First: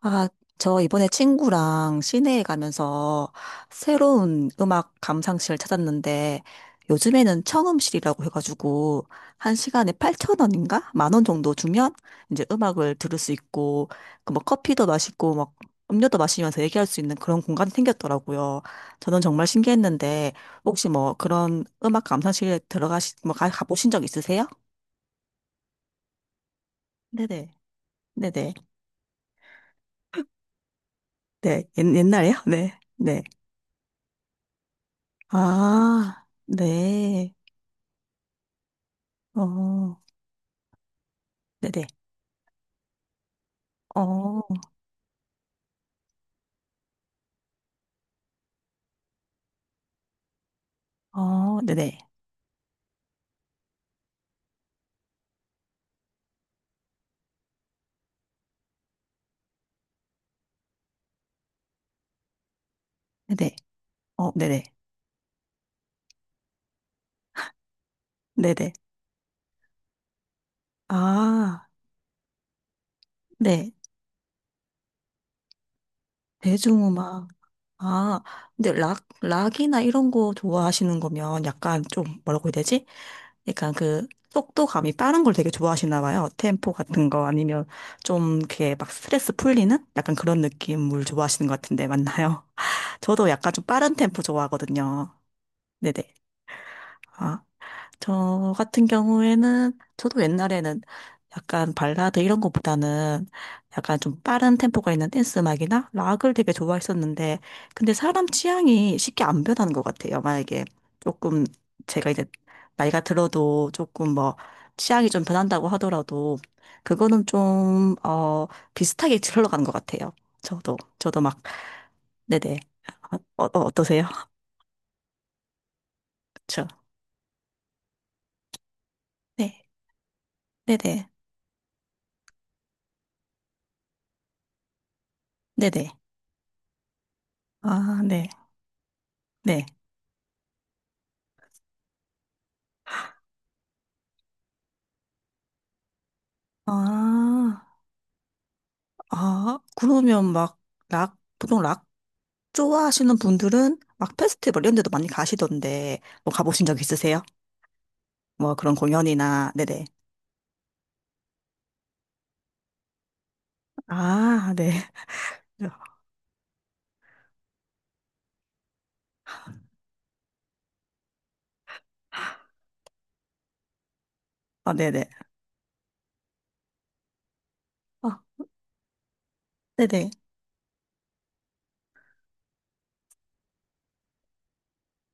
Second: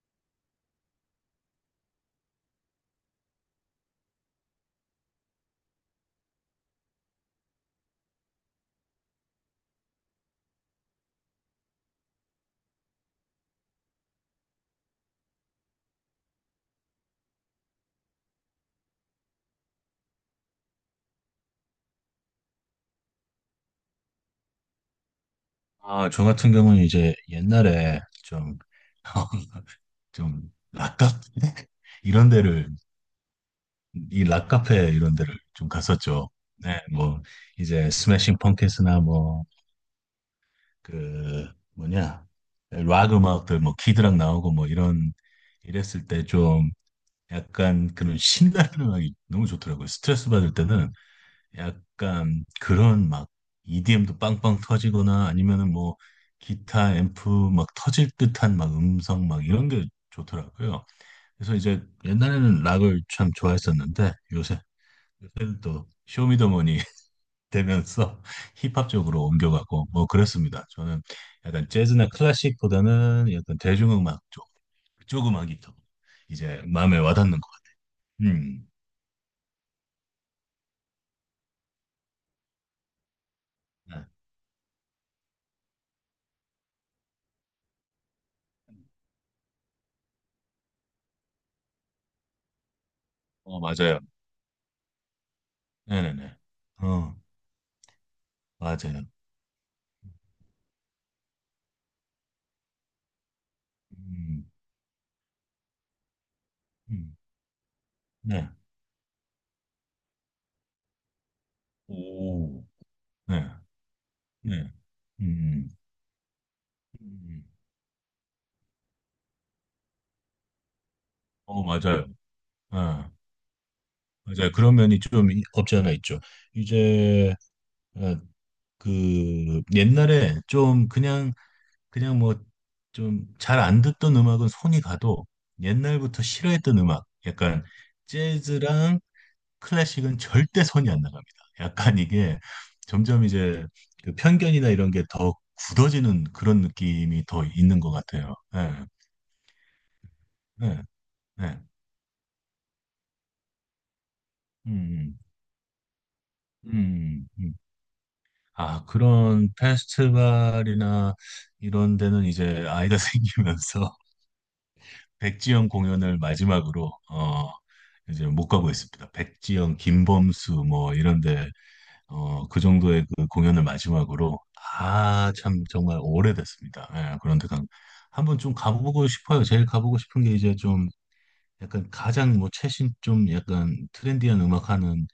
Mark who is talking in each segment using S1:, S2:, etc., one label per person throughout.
S1: 아, 저 이번에 친구랑 시내에 가면서 새로운 음악 감상실 찾았는데 요즘에는 청음실이라고 해가지고 한 시간에 8천원인가 만원 정도 주면 이제 음악을 들을 수 있고 그 뭐 커피도 마시고 막 음료도 마시면서 얘기할 수 있는 그런 공간이 생겼더라고요. 저는 정말 신기했는데 혹시 뭐 그런 음악 감상실에 들어가시 뭐 가, 가보신 적 있으세요?
S2: 아, 저 같은 경우는 이제
S1: 네네.
S2: 옛날에
S1: 네네.
S2: 좀, 좀, 락카페?
S1: 네. 옛,
S2: 이런
S1: 옛날에요?
S2: 데를,
S1: 네. 네.
S2: 이 락카페 이런 데를 좀
S1: 아,
S2: 갔었죠. 네, 뭐,
S1: 네.
S2: 이제 스매싱 펑키스나 뭐,
S1: 어,
S2: 그,
S1: 네네.
S2: 뭐냐, 락 음악들, 뭐, 키드락
S1: 어,
S2: 나오고 뭐, 이런, 이랬을 때 좀 약간 그런 신나는 음악이 너무 좋더라고요. 스트레스 받을 때는
S1: 어, 네네.
S2: 약간 그런 막 EDM도 빵빵 터지거나 아니면은 뭐 기타 앰프 막 터질 듯한 막 음성 막 이런 게 좋더라고요. 그래서 이제 옛날에는 락을 참
S1: 네네.
S2: 좋아했었는데
S1: 어,
S2: 요새
S1: 네네.
S2: 요새는 또 쇼미더머니 되면서
S1: 네네.
S2: 힙합 쪽으로 옮겨가고 뭐 그렇습니다. 저는
S1: 아,
S2: 약간 재즈나 클래식보다는 약간
S1: 네.
S2: 대중음악 쪽 그쪽 음악이 더 이제 마음에
S1: 대중음악.
S2: 와닿는 것
S1: 아,
S2: 같아요.
S1: 근데 락, 락이나 이런 거 좋아하시는 거면 약간 좀 뭐라고 해야 되지? 약간
S2: 네.
S1: 그 속도감이 빠른 걸 되게 좋아하시나 봐요. 템포 같은 거 아니면 좀 이렇게 막 스트레스 풀리는 약간 그런 느낌을 좋아하시는 것 같은데 맞나요? 저도 약간
S2: 어
S1: 좀 빠른
S2: 맞아요.
S1: 템포 좋아하거든요. 네네.
S2: 네네네. 어
S1: 아. 저 같은
S2: 맞아요.
S1: 경우에는 저도 옛날에는 약간 발라드 이런 것보다는 약간 좀
S2: 음.
S1: 빠른 템포가 있는 댄스 음악이나 락을 되게
S2: 음,
S1: 좋아했었는데 근데 사람
S2: 네.
S1: 취향이 쉽게 안 변하는 것 같아요. 만약에 조금 제가 이제
S2: 오,
S1: 나이가
S2: 네,
S1: 들어도 조금 뭐
S2: 네.
S1: 취향이 좀 변한다고
S2: 음,
S1: 하더라도 그거는
S2: 음.
S1: 좀, 어, 비슷하게 흘러가는 것 같아요. 저도 막,
S2: 어, 맞아요.
S1: 네네.
S2: 아,
S1: 어, 어, 어떠세요?
S2: 맞아요. 그런 면이 좀 없지 않아 있죠.
S1: 그
S2: 이제, 어, 그,
S1: 네.
S2: 옛날에 좀
S1: 네네.
S2: 그냥, 그냥 뭐, 좀 잘 안 듣던 음악은 손이 가도
S1: 네네.
S2: 옛날부터 싫어했던 음악, 약간
S1: 아, 네.
S2: 재즈랑
S1: 네.
S2: 클래식은 절대 손이 안 나갑니다. 약간 이게 점점 이제 그 편견이나 이런 게 더 굳어지는 그런 느낌이 더
S1: 아,
S2: 있는 것 같아요. 예.
S1: 아, 그러면 막,
S2: 네,
S1: 락, 보통
S2: 네.
S1: 락 좋아하시는 분들은 막 페스티벌 이런 데도 많이
S2: 음,
S1: 가시던데, 뭐 가보신 적 있으세요?
S2: 음.
S1: 뭐 그런
S2: 아, 그런
S1: 공연이나, 네네.
S2: 페스티벌이나 이런 데는 이제 아이가 생기면서
S1: 아, 네.
S2: 백지영 공연을 마지막으로, 어, 이제 못 가고 있습니다. 백지영, 김범수, 뭐, 이런 데, 어, 그 정도의 그 공연을 마지막으로,
S1: 아, 네네.
S2: 아, 참, 정말 오래됐습니다. 예, 그런데
S1: 아,
S2: 한번 좀 가보고 싶어요. 제일 가보고
S1: 네네.
S2: 싶은 게 이제 좀 약간 가장 뭐 최신 좀 약간 트렌디한 음악 하는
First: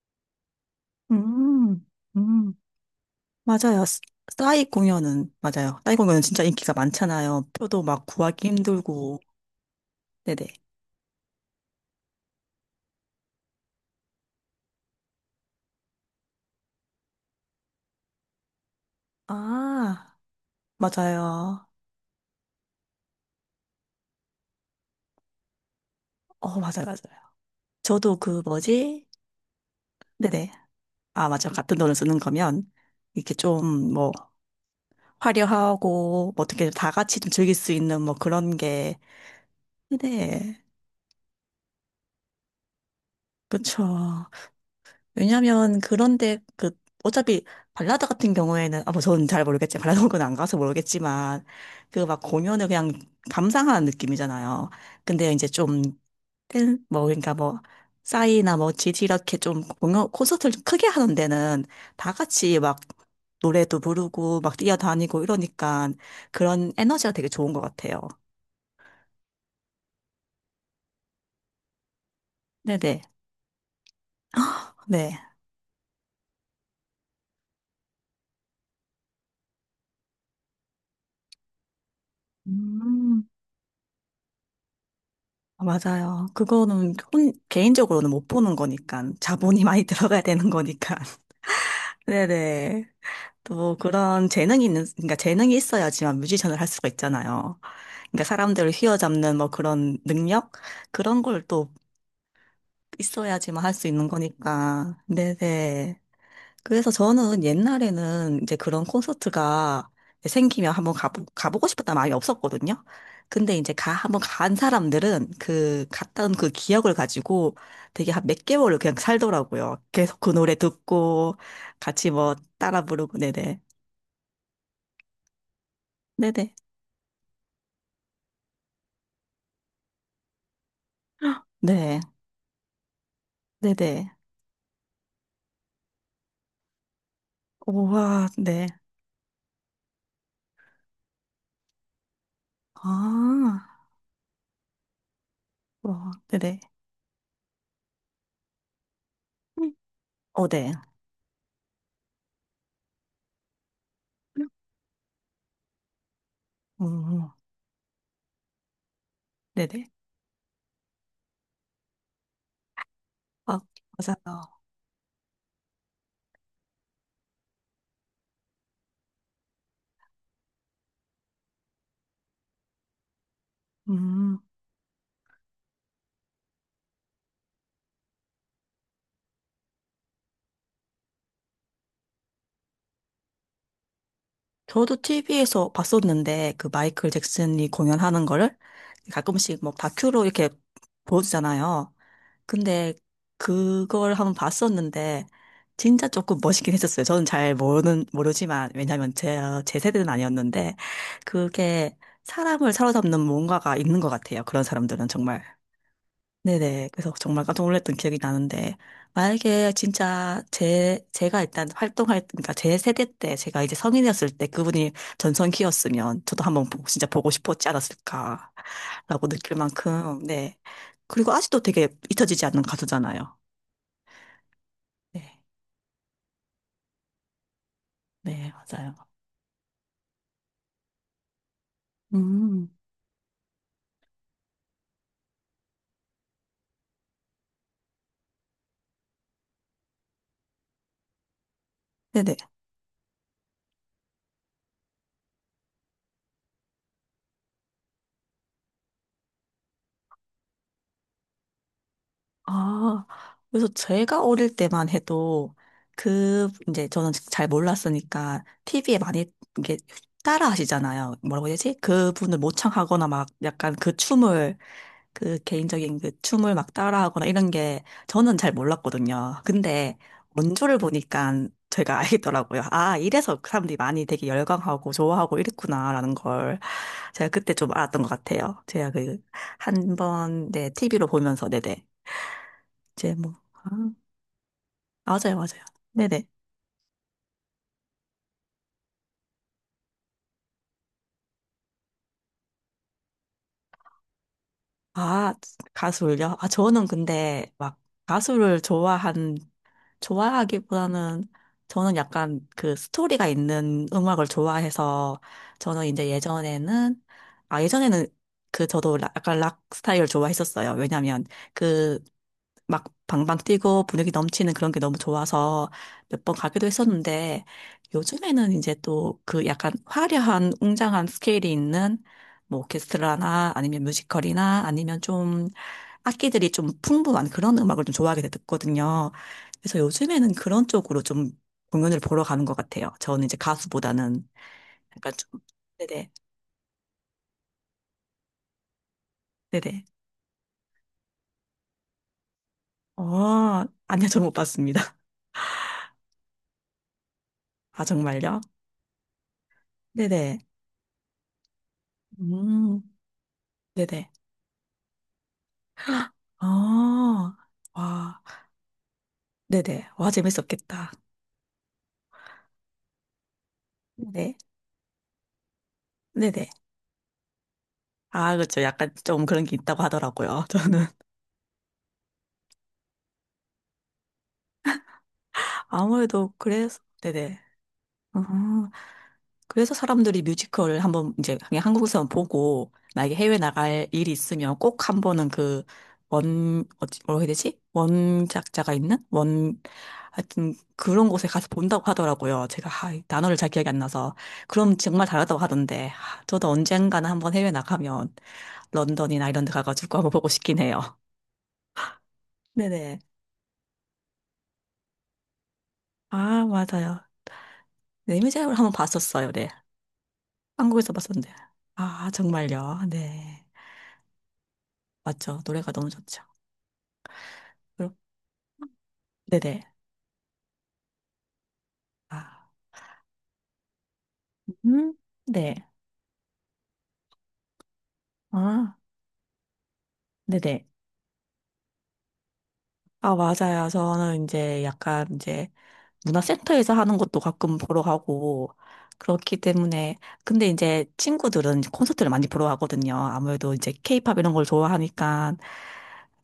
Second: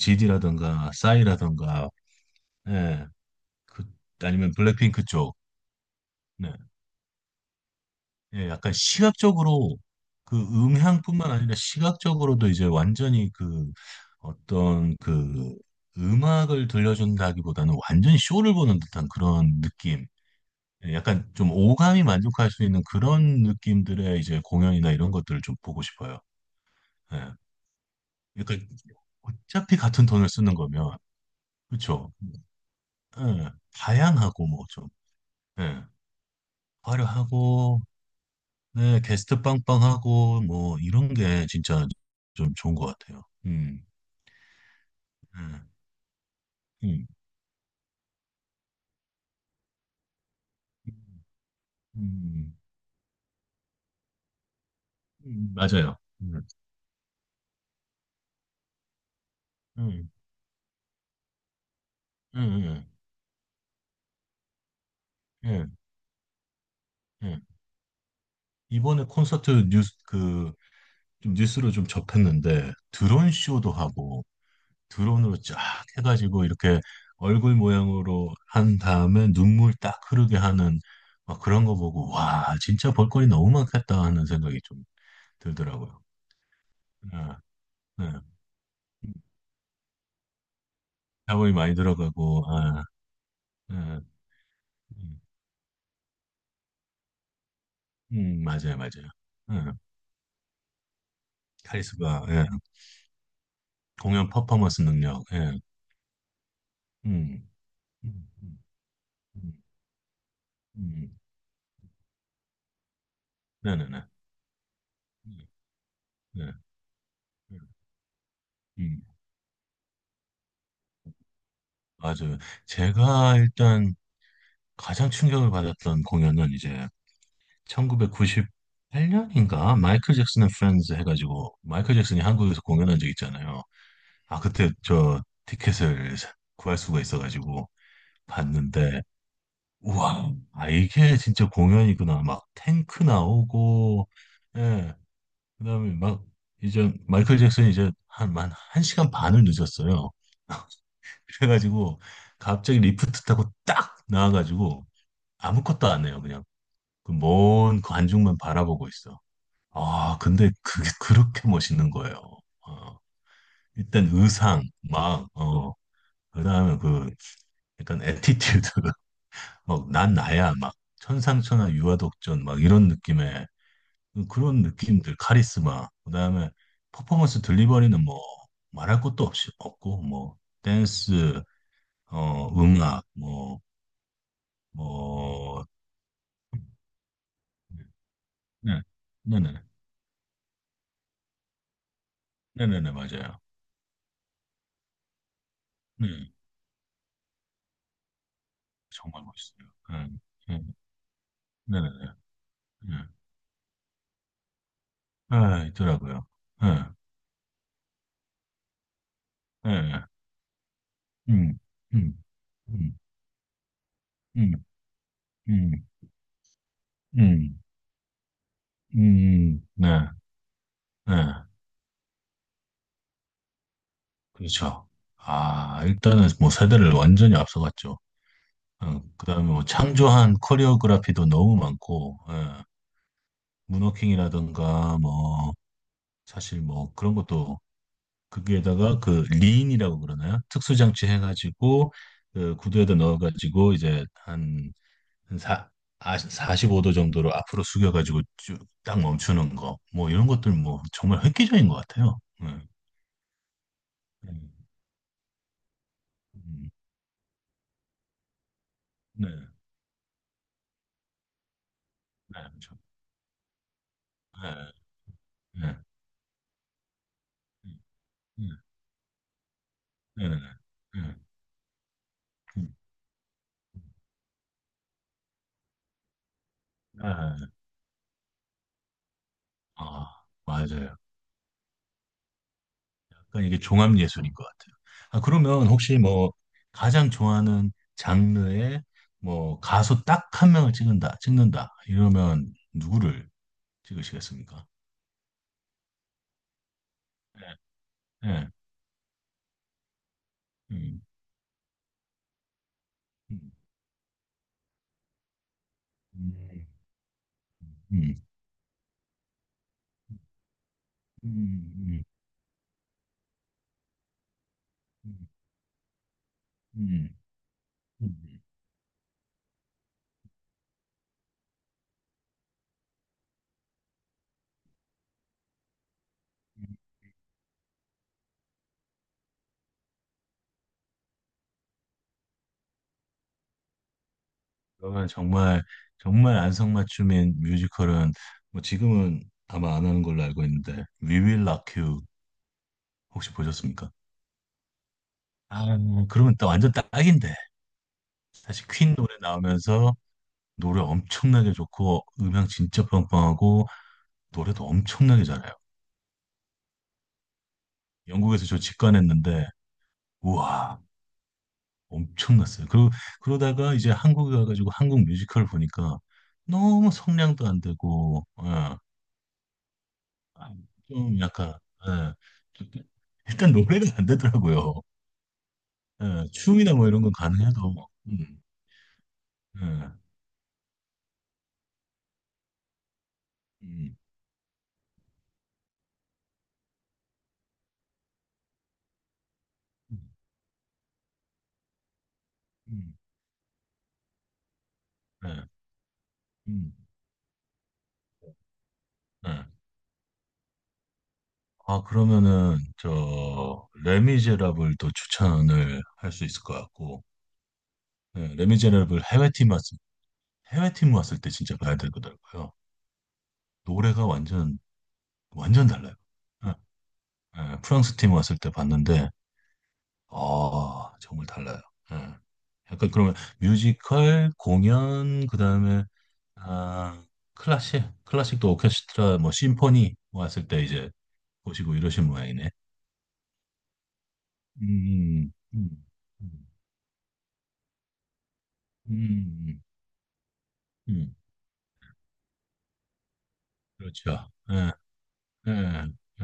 S2: GD라던가
S1: 음,
S2: 싸이라던가
S1: 음.
S2: 예, 그
S1: 맞아요. 스-
S2: 아니면
S1: 싸이
S2: 블랙핑크
S1: 공연은,
S2: 쪽.
S1: 맞아요. 싸이 공연은 진짜
S2: 네.
S1: 인기가 많잖아요. 표도 막 구하기
S2: 예, 약간
S1: 힘들고,
S2: 시각적으로 그
S1: 네네.
S2: 음향뿐만 아니라 시각적으로도 이제 완전히 그 어떤 그 음악을 들려준다기보다는 완전히 쇼를 보는 듯한 그런 느낌.
S1: 아,
S2: 예, 약간 좀
S1: 맞아요.
S2: 오감이 만족할 수 있는 그런 느낌들의 이제 공연이나 이런 것들을 좀 보고 싶어요.
S1: 어, 맞아요.
S2: 예.
S1: 저도 그
S2: 그러니까
S1: 뭐지?
S2: 어차피 같은 돈을
S1: 네네.
S2: 쓰는 거면
S1: 아, 맞아. 같은 돈을
S2: 그렇죠.
S1: 쓰는 거면, 이렇게
S2: 예,
S1: 좀, 뭐,
S2: 다양하고 뭐 좀 예,
S1: 화려하고, 뭐 어떻게 다 같이 좀 즐길 수
S2: 화려하고
S1: 있는, 뭐, 그런 게,
S2: 네, 게스트 빵빵하고
S1: 네.
S2: 뭐 이런 게 진짜 좀 좋은 것 같아요.
S1: 그쵸.
S2: 예,
S1: 왜냐면, 그런데, 그,
S2: 음,
S1: 어차피, 발라드 같은 경우에는, 아, 뭐, 저는 잘 모르겠지만, 발라드 곡은 안 가서 모르겠지만, 그 막
S2: 음,
S1: 공연을 그냥 감상하는 느낌이잖아요. 근데 이제 좀,
S2: 맞아요.
S1: 그, 뭐, 그러니까 뭐, 싸이나 뭐, 지지 이렇게 좀
S2: 음,
S1: 공연, 콘서트를 좀 크게 하는 데는 다
S2: 음,
S1: 같이 막
S2: 음,
S1: 노래도 부르고 막 뛰어다니고
S2: 예,
S1: 이러니까 그런 에너지가 되게
S2: 예.
S1: 좋은 것 같아요.
S2: 이번에 콘서트 뉴스 그 좀 뉴스로 좀 접했는데
S1: 네네.
S2: 드론 쇼도 하고
S1: 네.
S2: 드론으로 쫙 해가지고 이렇게 얼굴 모양으로 한 다음에 눈물 딱 흐르게 하는 막 그런 거 보고 와 진짜 볼거리
S1: 음,
S2: 너무 많겠다 하는 생각이 좀 들더라고요.
S1: 맞아요. 그거는 혼,
S2: 아,
S1: 개인적으로는
S2: 아.
S1: 못 보는 거니까 자본이 많이 들어가야 되는 거니까.
S2: 자본이 많이 들어가고 아,
S1: 네네. 또
S2: 예,
S1: 그런 재능이 있는, 그러니까
S2: 음,
S1: 재능이 있어야지만 뮤지션을 할 수가 있잖아요. 그러니까 사람들을
S2: 맞아요 맞아요.
S1: 휘어잡는 뭐
S2: 아,
S1: 그런 능력? 그런 걸또
S2: 카리스마 예.
S1: 있어야지만 할 수 있는
S2: 공연 퍼포먼스
S1: 거니까.
S2: 능력 예.
S1: 네네. 그래서 저는
S2: 음, 음,
S1: 옛날에는 이제
S2: 음,
S1: 그런
S2: 음,
S1: 콘서트가 생기면 한번
S2: 음.
S1: 가보, 가보고 싶었다는 마음이 없었거든요. 근데 이제
S2: 네네
S1: 가,
S2: 네,
S1: 한번 간 사람들은 그, 갔던 그
S2: 네.
S1: 기억을 가지고 되게 한 몇 개월을 그냥
S2: 음,
S1: 살더라고요. 계속 그 노래 듣고 같이 뭐
S2: 맞아요.
S1: 따라 부르고,
S2: 제가
S1: 네네.
S2: 일단 가장 충격을 받았던 공연은
S1: 네네.
S2: 이제 1998년인가 마이클 잭슨 앤 프렌즈 해가지고 마이클
S1: 네.
S2: 잭슨이 한국에서 공연한 적 있잖아요.
S1: 네네.
S2: 아 그때 저 티켓을 구할 수가 있어가지고
S1: 우와, 네.
S2: 봤는데 우와 아 이게 진짜 공연이구나 막 탱크
S1: 아,
S2: 나오고 예 그다음에
S1: 와,
S2: 막
S1: 네네.
S2: 이제 마이클 잭슨이 이제 한만 한 시간 반을 늦었어요.
S1: 어, 네.
S2: 그래가지고 갑자기 리프트 타고 딱 나와가지고 아무것도 안 해요 그냥 그
S1: 음,
S2: 먼 관중만 바라보고 있어.
S1: 네네.
S2: 아, 근데 그게 그렇게 멋있는 거예요. 어,
S1: 아,
S2: 일단
S1: 맞아요.
S2: 의상, 막, 어, 그 다음에 그, 약간 애티튜드, 막, 난 나야, 막, 천상천하 유아독전, 막, 이런 느낌의,
S1: 음,
S2: 그런 느낌들, 카리스마, 그 다음에 퍼포먼스 딜리버리는 뭐, 말할 것도 없이, 없고, 뭐, 댄스, 어, 음악, 뭐,
S1: 저도
S2: 뭐,
S1: TV에서 봤었는데, 그 마이클 잭슨이 공연하는 거를
S2: 네,
S1: 가끔씩
S2: 네네,
S1: 뭐 다큐로 이렇게 보여주잖아요.
S2: 네네네,
S1: 근데
S2: 맞아요.
S1: 그걸 한번 봤었는데, 진짜
S2: 네,
S1: 조금 멋있긴 했었어요. 저는 잘 모르는, 모르지만, 왜냐면
S2: 정말
S1: 제,
S2: 멋있어요.
S1: 제 세대는
S2: 네, 네,
S1: 아니었는데, 그게
S2: 네네네.
S1: 사람을 사로잡는 뭔가가 있는 것 같아요. 그런 사람들은 정말.
S2: 예, 있더라고요. 예,
S1: 네네. 그래서 정말 깜짝 놀랐던 기억이 나는데,
S2: 예,
S1: 만약에
S2: 예.
S1: 진짜 제, 제가
S2: 음,
S1: 일단
S2: 음,
S1: 활동할, 그러니까 제
S2: 음,
S1: 세대 때, 제가 이제 성인이었을 때
S2: 음,
S1: 그분이
S2: 음,
S1: 전성기였으면 저도 한번 보고, 진짜 보고
S2: 음,
S1: 싶었지 않았을까라고 느낄
S2: 네,
S1: 만큼, 네. 그리고
S2: 네,
S1: 아직도 되게 잊혀지지 않는 가수잖아요.
S2: 그렇죠.
S1: 네.
S2: 아, 일단은 뭐 세대를 완전히 앞서갔죠.
S1: 네, 맞아요.
S2: 어, 그다음에 뭐 창조한 코리오그라피도 너무 많고, 예,
S1: 음.
S2: 문워킹이라든가 뭐 사실 뭐 그런 것도 거기에다가 그 리인이라고 그러나요? 특수장치 해가지고
S1: 네네.
S2: 그 구두에다 넣어가지고 이제 한 한 사, 아, 45도 정도로 앞으로 숙여가지고 쭉 딱 멈추는 거, 뭐 이런 것들 뭐 정말 획기적인 것 같아요. 네,
S1: 아, 그래서 제가
S2: 네,
S1: 어릴 때만 해도 그,
S2: 음,
S1: 이제 저는 잘 몰랐으니까 TV에
S2: 네,
S1: 많이
S2: 네,
S1: 이게 따라 하시잖아요. 뭐라고 해야 되지? 그분을
S2: 그렇죠.
S1: 모창하거나 막 약간 그 춤을,
S2: 네,
S1: 그
S2: 네,
S1: 개인적인 그 춤을 막 따라 하거나 이런
S2: 네,
S1: 게 저는
S2: 네,
S1: 잘 몰랐거든요. 근데
S2: 네, 네,
S1: 원조를 보니까 제가 알겠더라고요.
S2: 음,
S1: 아, 이래서 그 사람들이 많이 되게 열광하고 좋아하고 이랬구나라는 걸 제가
S2: 네.
S1: 그때 좀 알았던 것 같아요. 제가 그 한
S2: 아,
S1: 번, 네,
S2: 맞아요.
S1: TV로 보면서, 네네. 이제 뭐,
S2: 약간 이게
S1: 아,
S2: 종합 예술인 것 같아요. 아,
S1: 맞아요.
S2: 그러면 혹시
S1: 네네.
S2: 뭐 가장 좋아하는 장르의 뭐 가수 딱 한 명을 찍는다 이러면 누구를 찍으시겠습니까?
S1: 아, 가수를요? 아, 저는
S2: 네,
S1: 근데 막
S2: 네,
S1: 가수를 좋아한
S2: 음,
S1: 좋아하기보다는 저는 약간 그 스토리가
S2: 음.
S1: 있는 음악을 좋아해서 저는 이제
S2: 음.
S1: 예전에는 아 예전에는
S2: 음,
S1: 그 저도 라- 약간 락 스타일을 좋아했었어요. 왜냐면
S2: 음,
S1: 그
S2: 음,
S1: 막 방방 뛰고 분위기 넘치는 그런 게 너무 좋아서 몇 번 가기도
S2: 음,
S1: 했었는데
S2: 음,
S1: 요즘에는 이제 또 그 약간 화려한 웅장한 스케일이 있는 뭐 오케스트라나 아니면 뮤지컬이나 아니면 좀 악기들이
S2: 음.
S1: 좀 풍부한 그런 음악을 좀 좋아하게 됐거든요. 그래서 요즘에는 그런 쪽으로 좀 공연을 보러 가는 것 같아요. 저는 이제 가수보다는
S2: 그러면
S1: 약간 좀,
S2: 정말
S1: 네네,
S2: 정말 안성맞춤인 뮤지컬은 뭐 지금은 아마
S1: 네네.
S2: 안 하는 걸로 알고 있는데 We Will Rock You 혹시
S1: 어,
S2: 보셨습니까?
S1: 아니요, 저 못 봤습니다.
S2: 아 그러면 또 완전 딱인데
S1: 아, 정말요?
S2: 사실 퀸 노래 나오면서
S1: 네네.
S2: 노래 엄청나게 좋고 음향
S1: 음,
S2: 진짜 빵빵하고
S1: 네네.
S2: 노래도 엄청나게 잘해요.
S1: 아, 와,
S2: 영국에서 저 직관했는데
S1: 네네. 와,
S2: 우와
S1: 재밌었겠다.
S2: 엄청났어요. 그러다가 이제
S1: 네,
S2: 한국에 가가지고 한국 뮤지컬 보니까
S1: 네네.
S2: 너무 성량도 안 되고,
S1: 아, 그렇죠.
S2: 예,
S1: 약간 좀 그런 게 있다고 하더라고요. 저는
S2: 좀 약간, 예, 좀- 일단 노래가 안 되더라고요. 예,
S1: 아무래도
S2: 춤이나
S1: 그래서,
S2: 뭐 이런 건
S1: 네네.
S2: 가능해도, 뭐,
S1: 음, 그래서
S2: 예,
S1: 사람들이 뮤지컬을 한번 이제 그냥 한국에서만 보고 만약에 해외 나갈
S2: 음,
S1: 일이 있으면 꼭 한번은 그 원, 어찌, 뭐라고 해야 되지? 원작자가 있는? 원,
S2: 음,
S1: 하여튼 그런 곳에 가서 본다고 하더라고요. 제가 아,
S2: 음,
S1: 이 단어를 잘 기억이 안 나서. 그럼 정말 다르다고
S2: 예,
S1: 하던데. 아, 저도
S2: 음,
S1: 언젠가는 한번 해외 나가면 런던이나 이런
S2: 예.
S1: 데 가가지고 한번 보고 싶긴 해요.
S2: 아, 그러면은,
S1: 네네.
S2: 저, 레미제라블도 추천을 할 수 있을
S1: 아,
S2: 것
S1: 맞아요.
S2: 같고,
S1: 네, 이
S2: 예,
S1: 제지를 한번
S2: 레미제라블
S1: 봤었어요. 네. 한국에서
S2: 해외팀 왔을 때
S1: 봤었는데.
S2: 진짜 봐야
S1: 아,
S2: 되더라고요.
S1: 정말요. 네.
S2: 노래가 완전
S1: 맞죠.
S2: 완전
S1: 노래가 너무
S2: 달라요.
S1: 좋죠.
S2: 예, 예, 프랑스 팀 왔을 때 봤는데,
S1: 네네.
S2: 아, 정말 달라요. 예.
S1: 아,
S2: 약간 그러면 뮤지컬,
S1: 음,
S2: 공연, 그
S1: 네.
S2: 다음에, 아, 클래식, 클래식도
S1: 아,
S2: 오케스트라, 뭐, 심포니 왔을 때
S1: 네네.
S2: 이제 보시고 이러신 모양이네.
S1: 아, 맞아요. 저는 이제 약간
S2: 음,
S1: 이제
S2: 음, 음,
S1: 문화센터에서 하는 것도 가끔 보러 가고
S2: 음,
S1: 그렇기
S2: 음,
S1: 때문에 근데 이제
S2: 음.
S1: 친구들은 콘서트를 많이 보러 가거든요. 아무래도 이제 케이팝
S2: 그렇죠.
S1: 이런 걸
S2: 예,
S1: 좋아하니까
S2: 예,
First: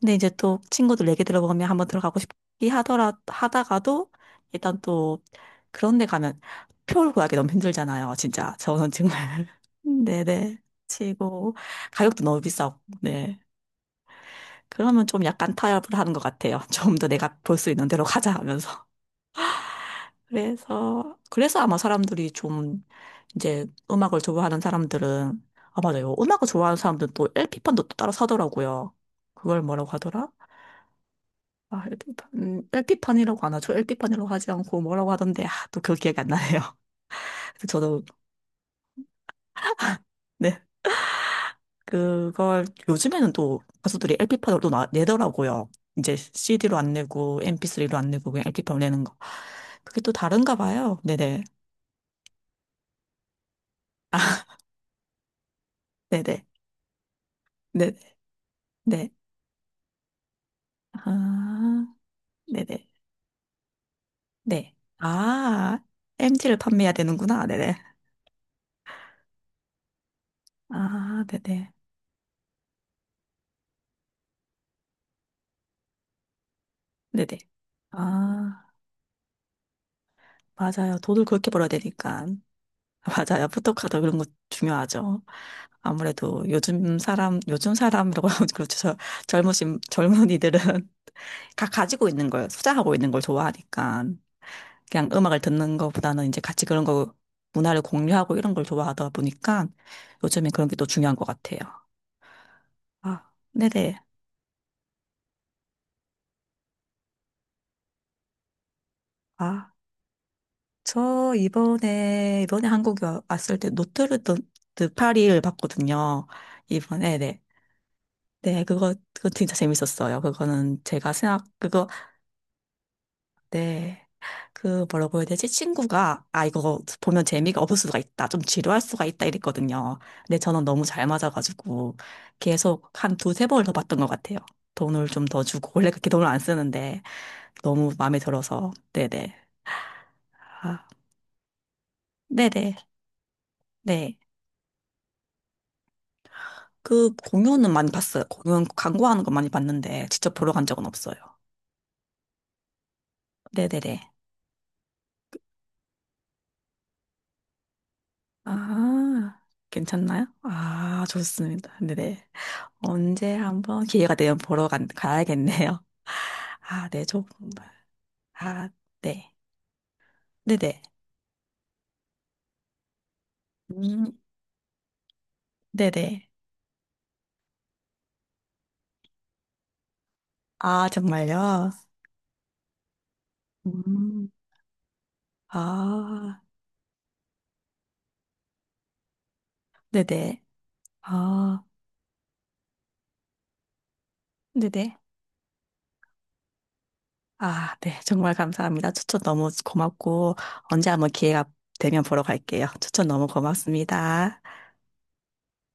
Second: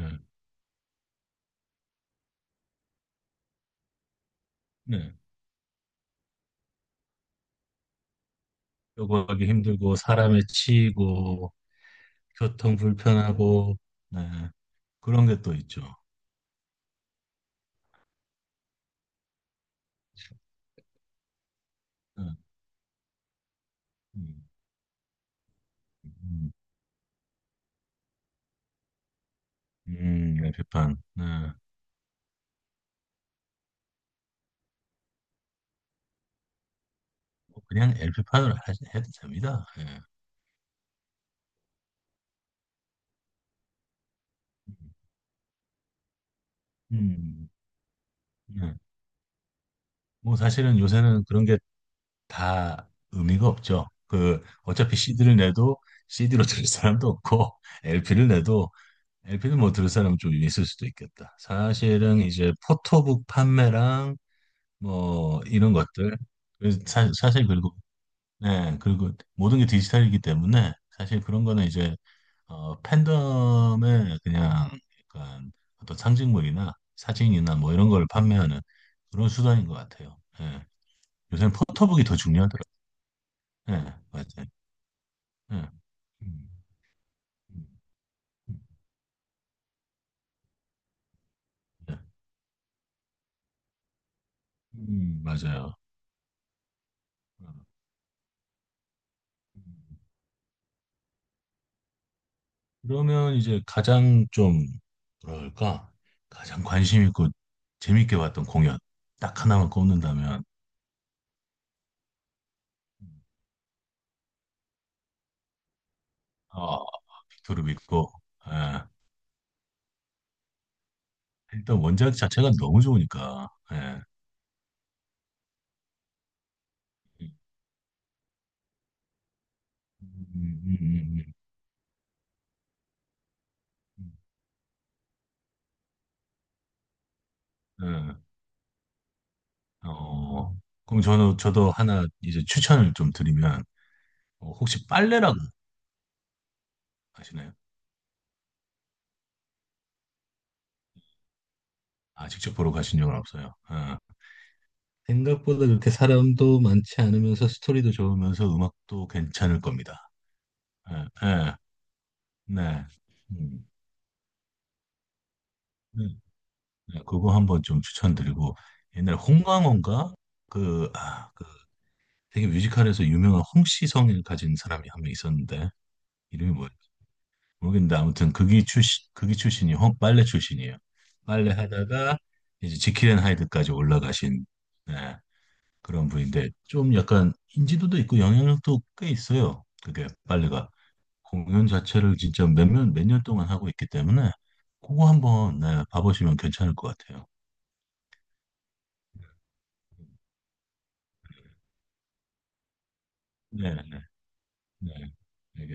S1: 근데 이제 또 친구들 얘기 들어보면 한번 들어가고 싶기 하더라 하다가도 일단
S2: 네.
S1: 또 그런 데 가면 표를 구하기 너무 힘들잖아요. 진짜 저는
S2: 요구하기
S1: 정말
S2: 힘들고, 사람에
S1: 네네
S2: 치이고,
S1: 치고 가격도 너무
S2: 교통
S1: 비싸고 네
S2: 불편하고, 네.
S1: 그러면 좀
S2: 그런 게 또
S1: 약간
S2: 있죠.
S1: 타협을 하는 것 같아요. 좀 더 내가 볼 수 있는 대로 가자 하면서 그래서 아마 사람들이
S2: 예.
S1: 좀 이제 음악을
S2: 음,
S1: 좋아하는 사람들은, 아, 맞아요. 음악을
S2: 음,
S1: 좋아하는 사람들은 또 LP판도 또 따로 사더라고요. 그걸 뭐라고 하더라?
S2: 엘피판 네.
S1: 아, LP판, 판이라고 안 하죠. LP판이라고 하지 않고 뭐라고 하던데, 아, 또 그 기억이 안 나네요.
S2: 뭐
S1: 그래서
S2: 그냥
S1: 저도,
S2: LP판으로 해도 됩니다. 예.
S1: 네, 그걸 요즘에는 또 가수들이 LP판으로 또 나- 내더라고요. 이제 CD로 안 내고,
S2: 음,
S1: MP3로 안 내고, 그냥
S2: 네.
S1: LP판으로 내는 거. 그게 또
S2: 뭐
S1: 다른가
S2: 사실은
S1: 봐요.
S2: 요새는
S1: 네네.
S2: 그런 게 다 의미가 없죠. 그 어차피 CD를 내도 CD로
S1: 네네.
S2: 들을 사람도 없고
S1: 네네.
S2: LP를 내도
S1: 네.
S2: LP는 뭐 들을 사람 좀 있을 수도 있겠다.
S1: 아.
S2: 사실은 이제
S1: 네네.
S2: 포토북 판매랑
S1: 네.
S2: 뭐 이런
S1: 아,
S2: 것들
S1: MT를 판매해야 되는구나.
S2: 사실 그리고
S1: 네네.
S2: 네, 그리고 모든 게 디지털이기 때문에 사실
S1: 아,
S2: 그런 거는
S1: 네네.
S2: 이제 어, 팬덤의 그냥 약간 어떤 상징물이나
S1: 네네.
S2: 사진이나 뭐 이런 걸 판매하는
S1: 아,
S2: 그런 수단인 것 같아요. 예.
S1: 맞아요. 돈을 그렇게
S2: 요새는
S1: 벌어야
S2: 포토북이 더
S1: 되니까.
S2: 중요하더라고요.
S1: 맞아요.
S2: 예,
S1: 포토카드 그런 거
S2: 맞아요.
S1: 중요하죠.
S2: 예.
S1: 아무래도
S2: 음,
S1: 요즘 사람,
S2: 음,
S1: 요즘 사람이라고 하면
S2: 음,
S1: 그렇죠. 저- 젊으신, 젊은이들은 다
S2: 예.
S1: 가지고 있는 걸, 소장하고 있는 걸 좋아하니까. 그냥 음악을
S2: 맞아요.
S1: 듣는 것보다는 이제 같이 그런 거,
S2: 음.
S1: 문화를 공유하고 이런 걸 좋아하다 보니까 요즘에 그런 게 또 중요한 것 같아요. 아,
S2: 그러면 이제
S1: 네네.
S2: 가장 좀 뭐랄까 가장 관심 있고 재밌게 봤던 공연 딱 하나만
S1: 아.
S2: 꼽는다면
S1: 저 이번에 한국에 와- 왔을 때 노트르담 드 파리를 봤거든요.
S2: 어,
S1: 이번에 네.
S2: 그룹 있고,
S1: 네,
S2: 예.
S1: 그거 진짜 재밌었어요. 그거는 제가 생각
S2: 일단
S1: 그거
S2: 원작 자체가 너무 좋으니까, 예.
S1: 네. 그 뭐라고 해야 되지? 친구가 아 이거 보면
S2: 음,
S1: 재미가 없을 수가 있다. 좀 지루할 수가 있다 이랬거든요.
S2: 음,
S1: 근데 저는 너무 잘
S2: 음, 음.
S1: 맞아가지고 계속 한 두세 번을 더 봤던 것
S2: 음,
S1: 같아요. 돈을 좀 더 주고 원래 그렇게 돈을 안 쓰는데 너무 마음에
S2: 음.
S1: 들어서 네네.
S2: 예. 어,
S1: 아,
S2: 그럼 저는, 저도 하나 이제
S1: 네네.
S2: 추천을 좀 드리면,
S1: 네.
S2: 어, 혹시 빨래라고
S1: 그
S2: 아시나요?
S1: 공연은 많이 봤어요. 공연 광고하는 거 많이 봤는데 직접 보러 간 적은 없어요.
S2: 아, 직접 보러 가신 적은 없어요. 예.
S1: 네네네.
S2: 생각보다 그렇게 사람도 많지 않으면서 스토리도 좋으면서 음악도
S1: 아,
S2: 괜찮을 겁니다.
S1: 괜찮나요?
S2: 예,
S1: 아,
S2: 예,
S1: 좋습니다. 네네.
S2: 네.
S1: 언제
S2: 음,
S1: 한번 기회가 되면 보러 간, 가야겠네요.
S2: 네.
S1: 아,
S2: 네,
S1: 네, 저,
S2: 그거 한번 좀 추천드리고,
S1: 아,
S2: 옛날
S1: 네.
S2: 홍강호인가?
S1: 네네.
S2: 그, 아, 그 되게 뮤지컬에서 유명한
S1: 음,
S2: 홍시성을 가진 사람이 한 명 있었는데
S1: 네네.
S2: 이름이 뭐였지? 모르겠는데 아무튼 극이 출신이 홍 빨래 출신이에요.
S1: 아,
S2: 빨래
S1: 정말요?
S2: 하다가 이제 지킬 앤 하이드까지
S1: 음,
S2: 올라가신 네, 그런
S1: 아,
S2: 분인데 좀 약간 인지도도 있고 영향력도 꽤 있어요. 그게
S1: 네네.
S2: 빨래가
S1: 아,
S2: 공연 자체를 진짜 몇몇 몇 년 동안 하고 있기 때문에
S1: 네네.
S2: 그거 한번 네, 봐보시면 괜찮을 것 같아요.
S1: 아, 네. 정말 감사합니다. 추천 너무 고맙고, 언제 한번 기회가 되면 보러 갈게요. 추천 너무
S2: 네, 네,
S1: 고맙습니다.
S2: 네.